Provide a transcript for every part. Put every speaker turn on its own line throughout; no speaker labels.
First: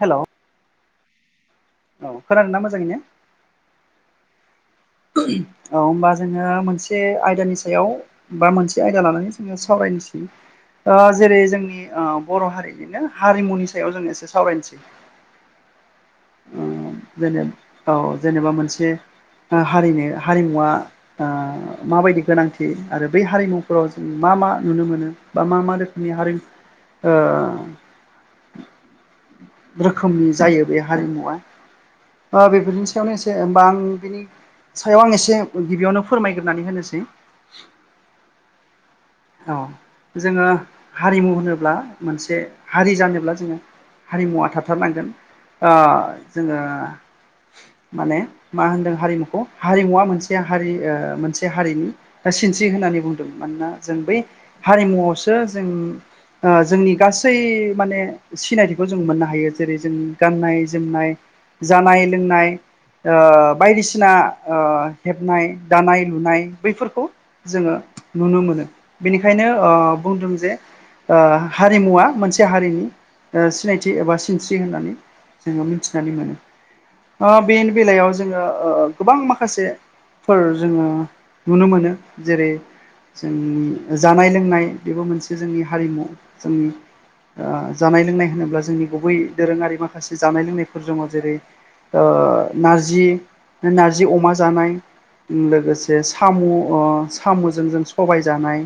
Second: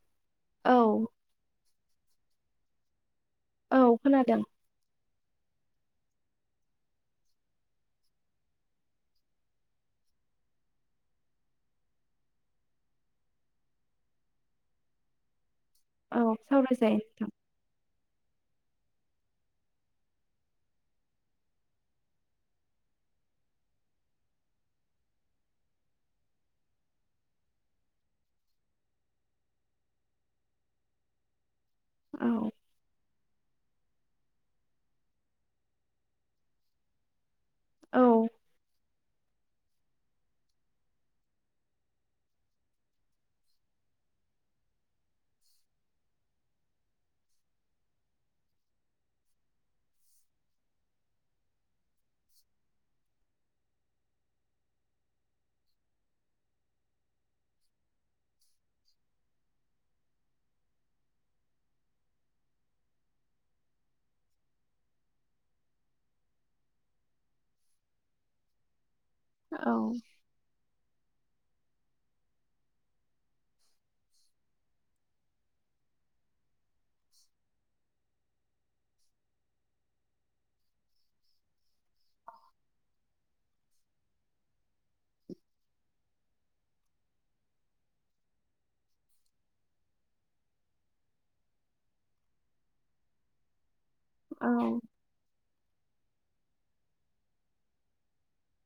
Hello
औ
औ फोरोनानोन ना मोजाङैनो
औ खोनादों
औ होमबा जोङो मोनसे आयदानि सायाव बा मोनसे आयदा लानानै जोङो सावरायनोसै ओ जेरै जोंनि बर' हारिनिनो हारिमुनि सायाव जों एसे सावरायनोसै
औ
ओ
सावरायजायो नोंथां
जेने औ जेनेबा मोनसे हारिनो हारिमुवा आ माबायदि गोनांथि आरो बै हारिमुफोराव जों मा मा नुनो मोनो बा मा मा रोखोमनि हारि ओ रोखोमनि जायो बे
औ
हारिमुवा बेफोरनि सायावनो ए होमबा आं बिनि सायाव आं एसे गिबियावनो फोरमायग्रोनानै होनोसै
औ
औ जोङो हारिमु होनोब्ला मोनसे हारि जानोब्ला जोङो हारिमुवा थाथारनांगोन जोङो माने मा होनदों हारिमुखौ हारिमुवा मोनसे हारि मोनसे हारिनि सिनस्रि होननानै बुंदों मानोना जों बै हारिमुआवसो जों ओ जोंनि गासै माने सिनायथिखौ जों मोननो हायो जेरै जों गाननाय जोमनाय जानाय लोंनाय बायदिसिना हेबनाय दानाय लुनाय बैफोरखौ जोङो नुनो मोनो बेनिखायनो
औ
बुंदों जे हारिमुवा मोनसे हारिनि सिनायथि एबा सिनस्रि होननानै जोङो मिथिनानै मोनो बेनि बेलायाव जोङो गोबां माखासे फोर जोङो नुनो मोनो जेरै जों जानाय लोंनाय बेबो मोनसे जोंनि हारिमु जोंनि ओ जानाय लोंनाय होनोब्ला जोंनि गुबै दोरोङारि माखासे जानाय लोंनायफोर दङ जेरै ओ नारजि नारजि अमा
औ
जानाय लोगोसे साम' साम'जों जों सबाय जानाय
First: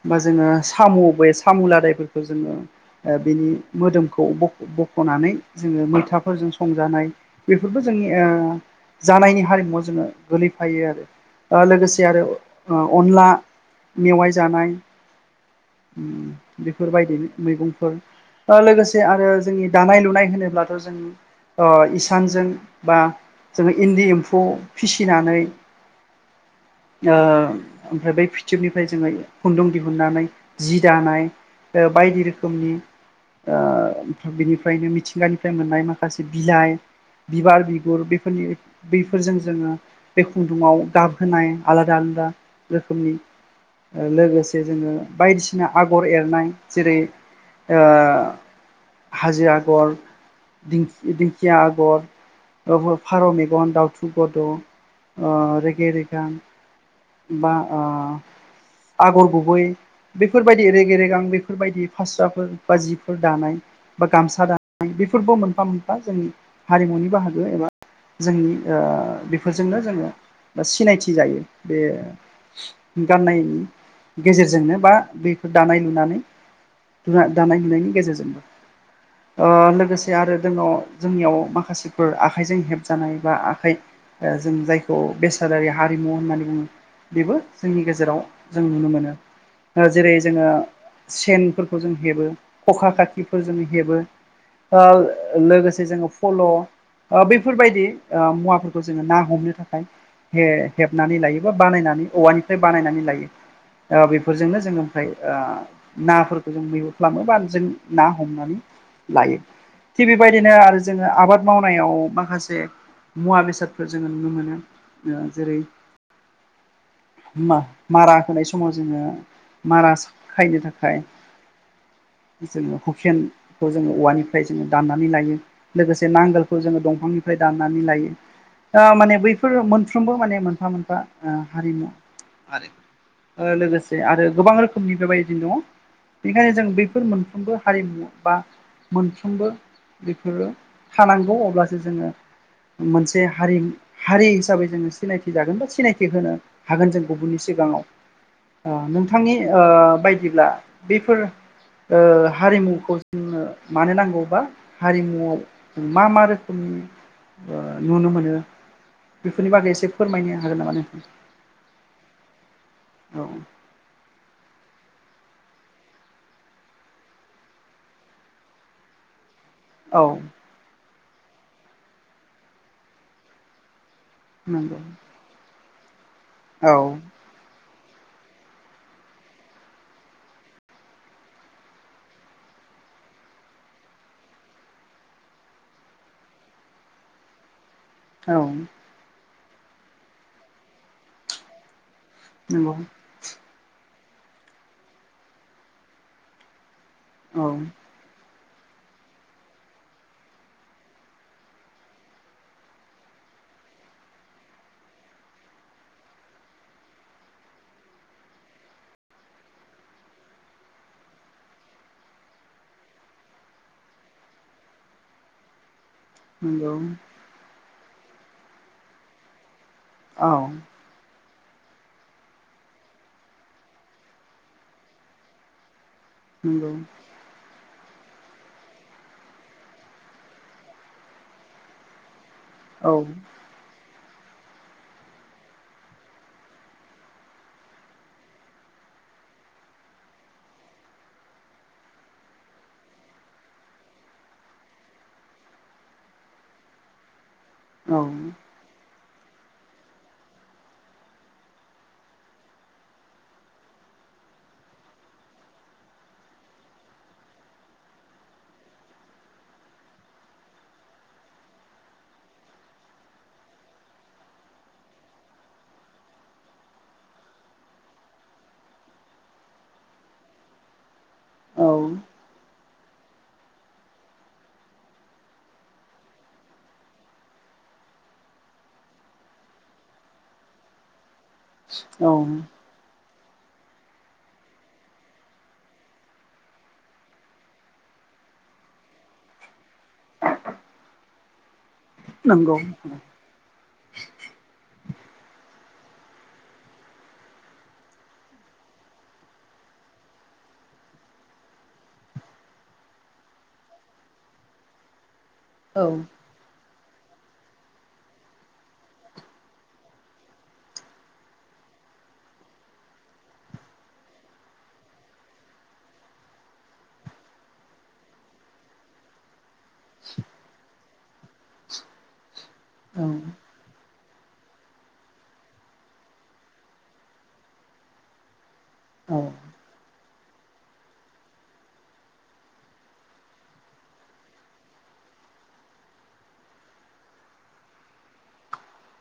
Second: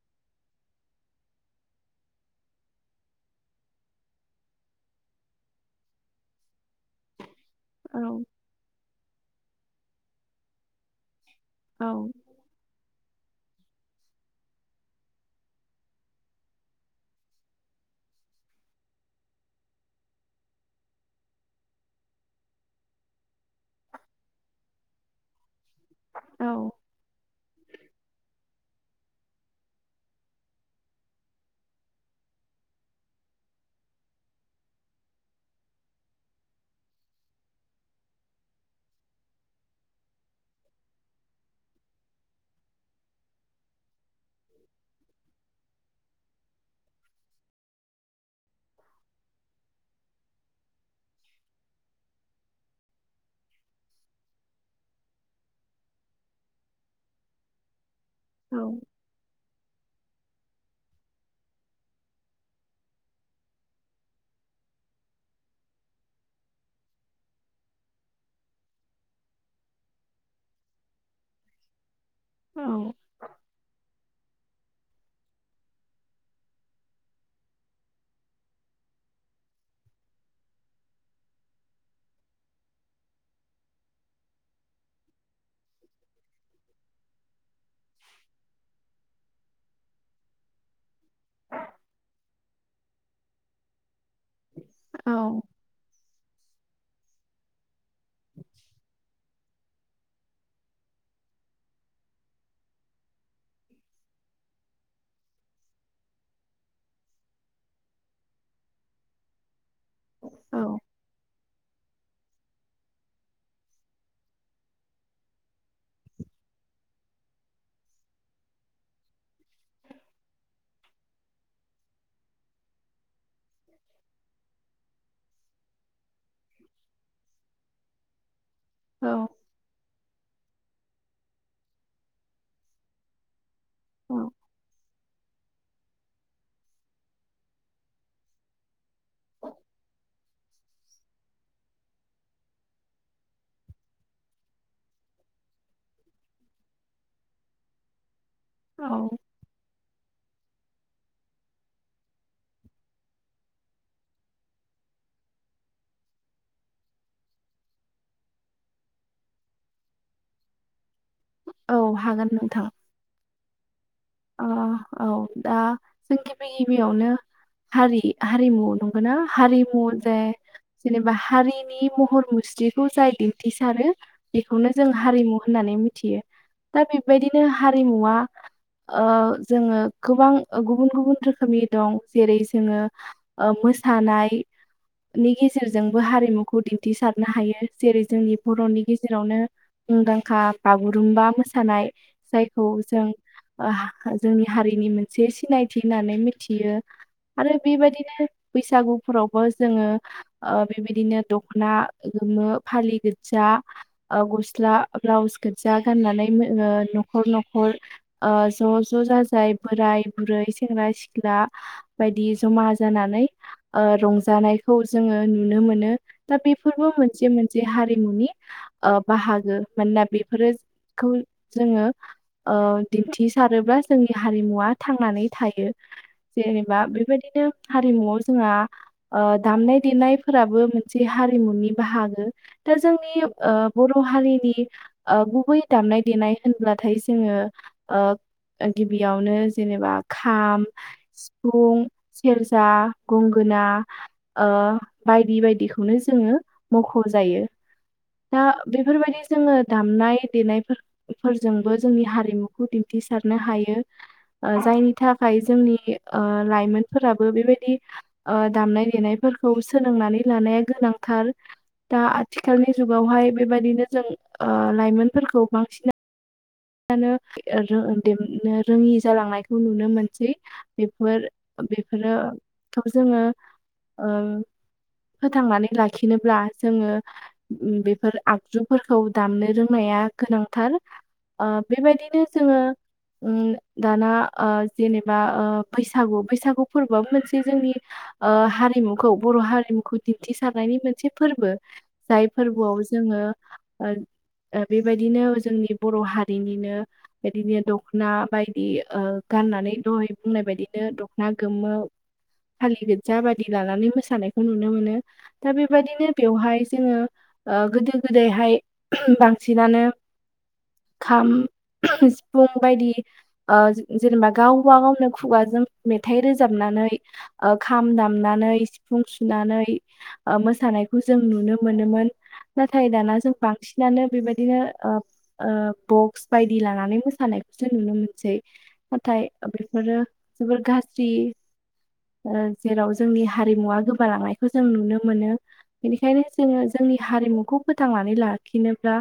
होमबा जोङो साम' बे साम' लादायफोरखौ जोङो बिनि मोदोमखौ बख'नानै जोङो मैथाफोरजों संजानाय बेफोरबो
औ
जोंनि जानायनि हारिमुवआव जोङो गोलैफायो आरो
औ
लोगोसे आरो अनला मेवाइ जानाय बेफोरबायदि मैगंफोर लोगोसे आरो जोंनि दानाय लुनाय होनोब्लाथ' जों ओ इसानजों बा जोङो इन्दि एम्फौ फिसिनानै
औ
ओमफ्राय बै फिथोबनि ओमफ्राय जोङो खुन्दुं दिहुननानै जि दानाय बायदि रोखोमनि बिनिफ्रायनो मिथिंगानिफ्राय मोननाय माखासे बिलाइ बिबार बिगुर बेफोरनि बैफोरजों जोङो बे खुन्दुङाव गाबहोनाय आलादा आलादा रोखोमनि लोगोसे जोङो बायदिसिना आगर एरनाय जेरै आ हाजो आगर दिं दिंखिया आगर फारौ मेगन दाउथु गद' रेगे रेगां बा ओ
औ
आगर गुबै बेफोरबायदि रेगे रेग आां बेफोरबायदि फासुव्राफोर बा जिफोर दानाय बा गामसा दानाय बेफोरबो मोनफा मोनफा जोंनि हारिमुनि बाहागो एबा जोंनि बेफोरजोंनो जोङो बा सिनायथि जायो बे
औ
गाननाय गेजेरजोंनो बा बेखौ दानाय लुनानै दानाय लुनायनि गेजेरजोंबो [inaudible] ओ लोगोसे आरो जोंङाव जोंनियाव माखासेफोर आखाइजों हेब जानाय बा आखाइ जों जायखौ बेसादारि हारिमु होननानै बुङो बेबो जोंनि गेजेराव जों नुनो मोनो जेरै जोङो सेनफोरखौ जों हेबो खखा काखिफोरजों हेबो लोगोसे जोङो फल' बैफोरबायदि अ मुवाफोरखौ जोङो ना हमनो थाखाय हेबनानै लायो बा बानायनानै औवानिफ्राय बानायनानै लायो ओ बेफोरजोंनो जोङो ओमफ्राय ओ नाफोरखौ जों मैहुर खालामो बा जों ना हमनानै लायो थिग बेबायदिनो आरो जोङो आबाद मावनायाव माखासे से मुवा बेसादफोर जोङो नुनो मोनो जेरै मा मारा होनाय समाव जोङो मारा समाव खायनो थाखाय जोङो हुकेनखौ जोङो औवानिफ्राय जोङो दाननानै लायो लोगोसे नांगोलखौ जोङो दंफांनिफ्राय दाननानै लायो माने बै बेफोरो मोनफ्रोमबो माने मोनफा मोनफा हारिमु लोगोसे
औ
आरो
औ
गोबां रोखोमनि बेबायदि दङ बेनिखायनो जों बैफोर मोनफ्रोमबो हारिमु बा मोनफ्रोमबो बेफोरो थानांगौ अब्लासो जोङो मोनसे हारिमु हारि हिसाबै जोङो सिनायथि जागोन बा सिनायथि होनो हागोन जों गुबुननि सिगाङाव ओ
औ
नोंथांनि ओ बायदिब्ला बेफोर ओ हारिमुखौ जोनो मानो नांगौबा हारिमुआव मा मा रोखोमनि नुनो मोनो बेफोरनि बागै एसे फोरमायनो हागोन नामा नों
औ हागोन नोंथां
औ
अ
[inaudible]
औ दा जों गिबि गिबियावनो हारि हारिमु नंगौ ना हारि
औ
जाय जेनेबा हारिनि महर मुस्रिखौ जाय दिन्थिसारो बेखौनो
नंगौ
जों हारिमु होननानै मिथियो
औ
दा बेबायदिनो हारिमुवा ओ जोङो गोबां गुबुन गुबुन रोखोमनि दं जेरै जोङो मोसानायनि गेजेरजोंबो हारिमुखौ दिन्थिसारनो हायो जेरै
औ
जोंनि बर'नि गेजेरावनो मुंदांखा बागुरुमबा मोसानाय जायखौ
नंगौ
जों जोंनि हारिनि मोनसे सिनायथि होननानै मिथियो
औ
आरो बेबायदिनो बैसागुफोरावबो जोङो ओ बेबायदिनो दखना गोमो फालि गोदजा ओ गस्ला ब्लाउस गोदजा गाननानै न'खर न'खर ओ ज' ज' जाजाय बोराय बुरै सेंग्रा सिख्ला बायदि जमा जानानै ओ रंजानायखौ जोङो नुनो मोनो दा
नंगौ
बेफोरबो मोनसे मोनसे हारिमुनि ओ बाहागो मानोना
औ
बेफोरो खौ जोङो दिन्थिसारोब्ला जोंनि हारिमुवा थांनानै थायो
नंगौ
जेनेबा बेबायदिनो हारिमुआव जोंहा ओ दामनाय देनायफोराबो मोनसे हारिमुनि बाहागो दा
औ
जोंनि ओ बर' हारिनि गुबै दामनाय देनाय होनब्लाथाय जोङो ओ गिबियावनो जेनेबा खाम सिफुं सेरजा गंगोना ओ बायदि बायदिखौनो जोङो मख'जायो
औ
दा बेफोरबायदि जोङो दामनाय देनाय फोरजोंबो जोंनि हारिमु खौ दिन्थिसारनो हायो ओ जायनि थाखाय जोंनि लाइमोनफोराबो बेबायदि ओ दामनाय देनायफोरखौ सोलोंनानै लानाया गोनांथार दा आथिखालनि जुगावहाय बेबायदिनो जों ओ लाइमोनफोरखौ बांसिन नो रोङि जालांनायखौ नुनो मोनसै बेफोर
औ
बेफोरखौ जोङो ओ फोथांनानै लाखिनोब्ला जोङो बेफोर आगजुफोरखौ दामनो रोंनाया गोनांथार
औ
बेबायदिनो जोङो दाना जेनेबा बैसागु बैसागु फोरबोआो मोनसे जोंनि हारिमुखौ बर' हारिमुखौ दिन्थिसारनायनि मोनसे फोरबो जाय
नंगौ
फोरबोआव जोङो बेबायदिनो जोंनि बर' हारि बिनिनो बिदिनो दखना बायदि ओ गाननानै दहै बुंनाय बायदिनो दख'ना गोमो फालि गोदजा बादि लानानै मोसानायखौ नुनो मोनो दा
औ
बेबायदिनो बेवहाय जोङो ओ गोदो गोदायहाय बांसिनानो ओं खाम सिफुं बायदि जेनेबा गावबा गावनो खुगाजों मेथाइ रोजाबनानै खाम दामनानै सिफुं सुनानै मोसानायखौ जों नुनो मोनोमोन नाथाय
औ
दाना जों बांसिनानो बेबायदिनो बक्स बायदि लानानै मोसानायखौसो नुनो मोनसै नाथाय बेफोरो जोबोर गाज्रि जेराव जोंनि हारिमुवा गोबालांनायखौ जों नुनो मोनो बेनिखायनो जोङो जोंनि हारिमुखौ फोथांनानै लाखिनोब्ला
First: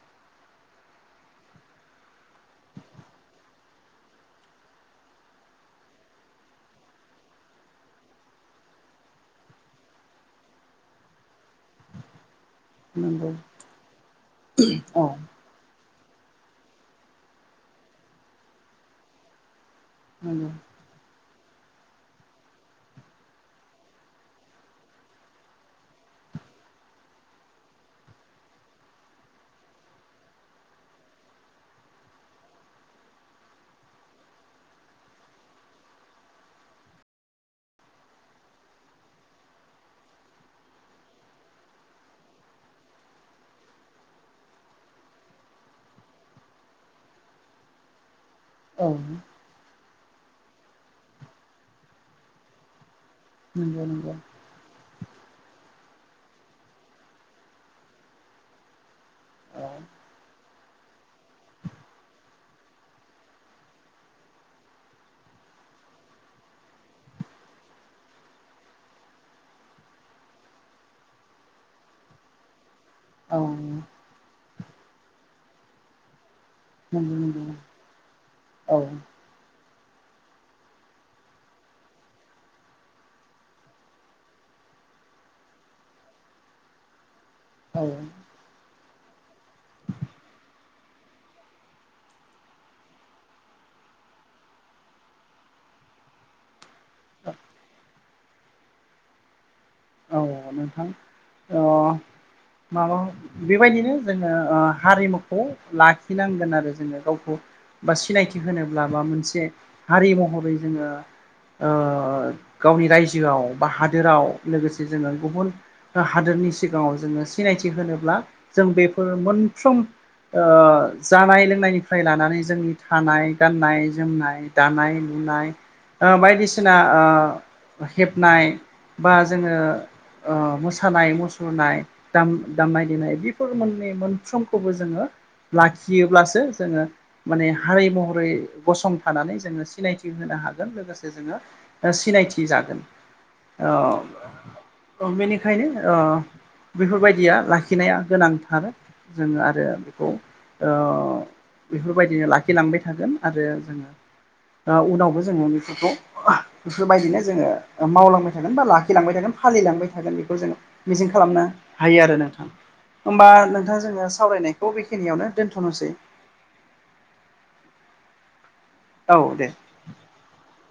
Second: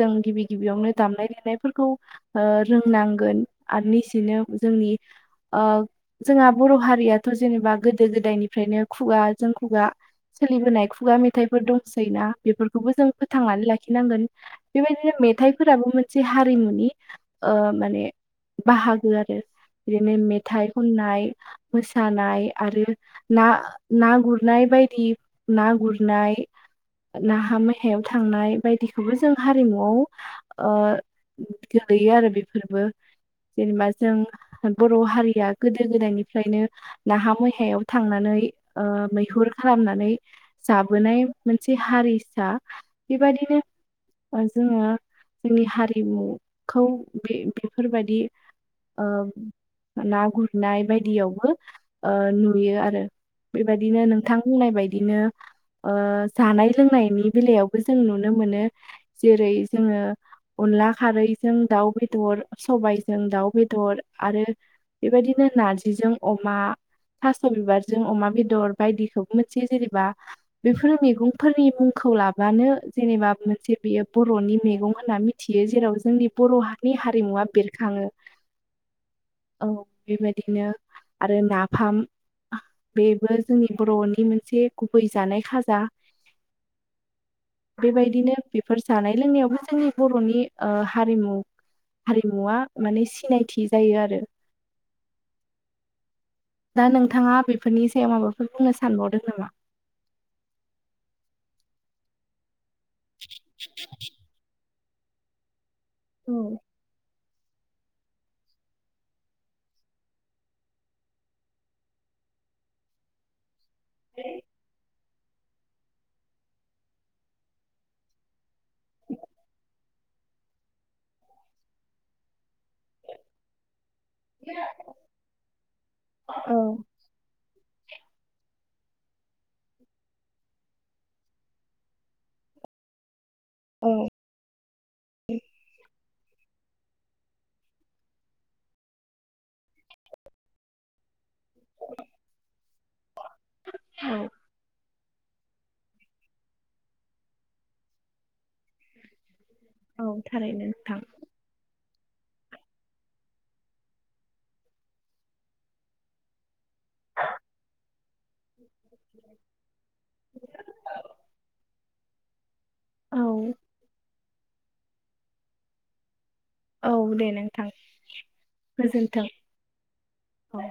जों गिबि गिबियावनो दामनाय देनायफोरखौ रोंनांगोन आर निसियनो जोंनि जोंहा बर' हारियाथ' जेनेबा गोदो गोदायनिफ्रायनो खुगा जों खुगा सोलिबोनाय खुगा मेथाइफोर दंसै ना बे खौबो जों
नंगौ
फोथांनानै लाखिनांगोन
औ नंगौ
बेबायदिनो मेथाइ फोराबो मोनसे हारिमुनि माने बाहागो आरो बिदिनो मेथाइ खननाय मोसानाय आरो ना ना गुरनाय बायदि ना गुरनाय नाहा मेहायाव थांनाय बायदिखौबो जों हारिमुआव गोलैयो आरो बेफोरबो जेनेबा जों बर' हारिया गोदो गोदायनिफ्रायनो नाहा मैहायाव थांनानै मैहुर खालामनानै जाबोनाय मोनसे हारिसा बेबायदिनो जोङो जोंनि हारिमुखौ बे बेफोरबायदि
औ
ना गुरनाय बायदियावबो नुयो आरो
नंगौ
बेबायदिनो
नंगौ
नोंथां बुंनाय बायदिनो जानाय लोंनायनि बेलायावबो जों नुनो मोनो जेरै
औ
जोङो अनला खारैजों दाउ बेदर सबायाइजों दाउ बेदर आरो बेबायदिनो नारजिजों अमा थास' बिबारजों अमा बेदर बायदिखौबो मोनसे जेनेबा बेफोर मैगंफोरनि मुंखौ लाबानो जेनेबा
औ
मोनसे बेयो बर'नि मैगं होनना मिथियो जेराव जोंनि बर' हारि नि
नंगौ नंगौ
हारिमुवा बेरखाङो
औ
औ बेबायदिनो आरो नाफाम बेबो जोंनि बर'नि मोनसे गुबै जानाय खाजा
[inaudible] औ
बेबायदिनो बेफोर जानाय लोंनायावबो जोंनि बर'नि हारिमु हारिमुवा माने सिनायथि जायो आरो। दा नोंथाङा बेफोरनि सायाव माबाफोर बुंनो सानबावदों नामा?
औ औ नोंथां। माबा बेबायदिनो जोङो हारिमु खौ
औ
लाखिनांगोन आरो जोङो गावखौ। बा सिनायथि होनोब्ला बा मोनसे हारि महरै जोङो। गावनि रायजोआव बा हादोराव लोगोसे जोङो गुबुन। हादोरनि सिगाङाव जोङो सिनायथि होनोब्ला जों बेफोर मोनफ्रोम। जानाय लोंनायनिफ्राय लानानै जोंनि थानाय गाननाय-जोमनाय दानाय लुनाय
औ
बायदिसिना हेबनाय बा जोङो मोसानाय मुसुरनाय दामनाय देनाय बे फोर मोन
औ
मोनफ्रोमखौबो जोङो लाखियोब्लासो जोङो माने हारि महरै गसंथानानै जोङो सिनायथि होनो हागोन लोगोसे जोङो सिनायथि जागोन
औ
बेनिखायनो बेफोरबायदिया लाखिनाया गोनांथार जोङो आरो
औ
बेखौ
थारैनो नोंथां
बेफोरबायदिनो लाखिलांबाय थागोन आरो जोङो उनावबो जोङो उन्दैपुरखौ बिफोरबायदिनो जोङो मावलांबाय थागोन बा लाखिलांबाय थागोन फालिलांबाय थागोन बेखौ जोङ मिजिं खालामनो हायो आरो नोंथां
औ
होमबा नोंथाङा जोङो सावरायनायखौ बेखिनियावनो दोनथ'नोसै
औ दे नोंथां
औ
गोजोनथों
दे
औ।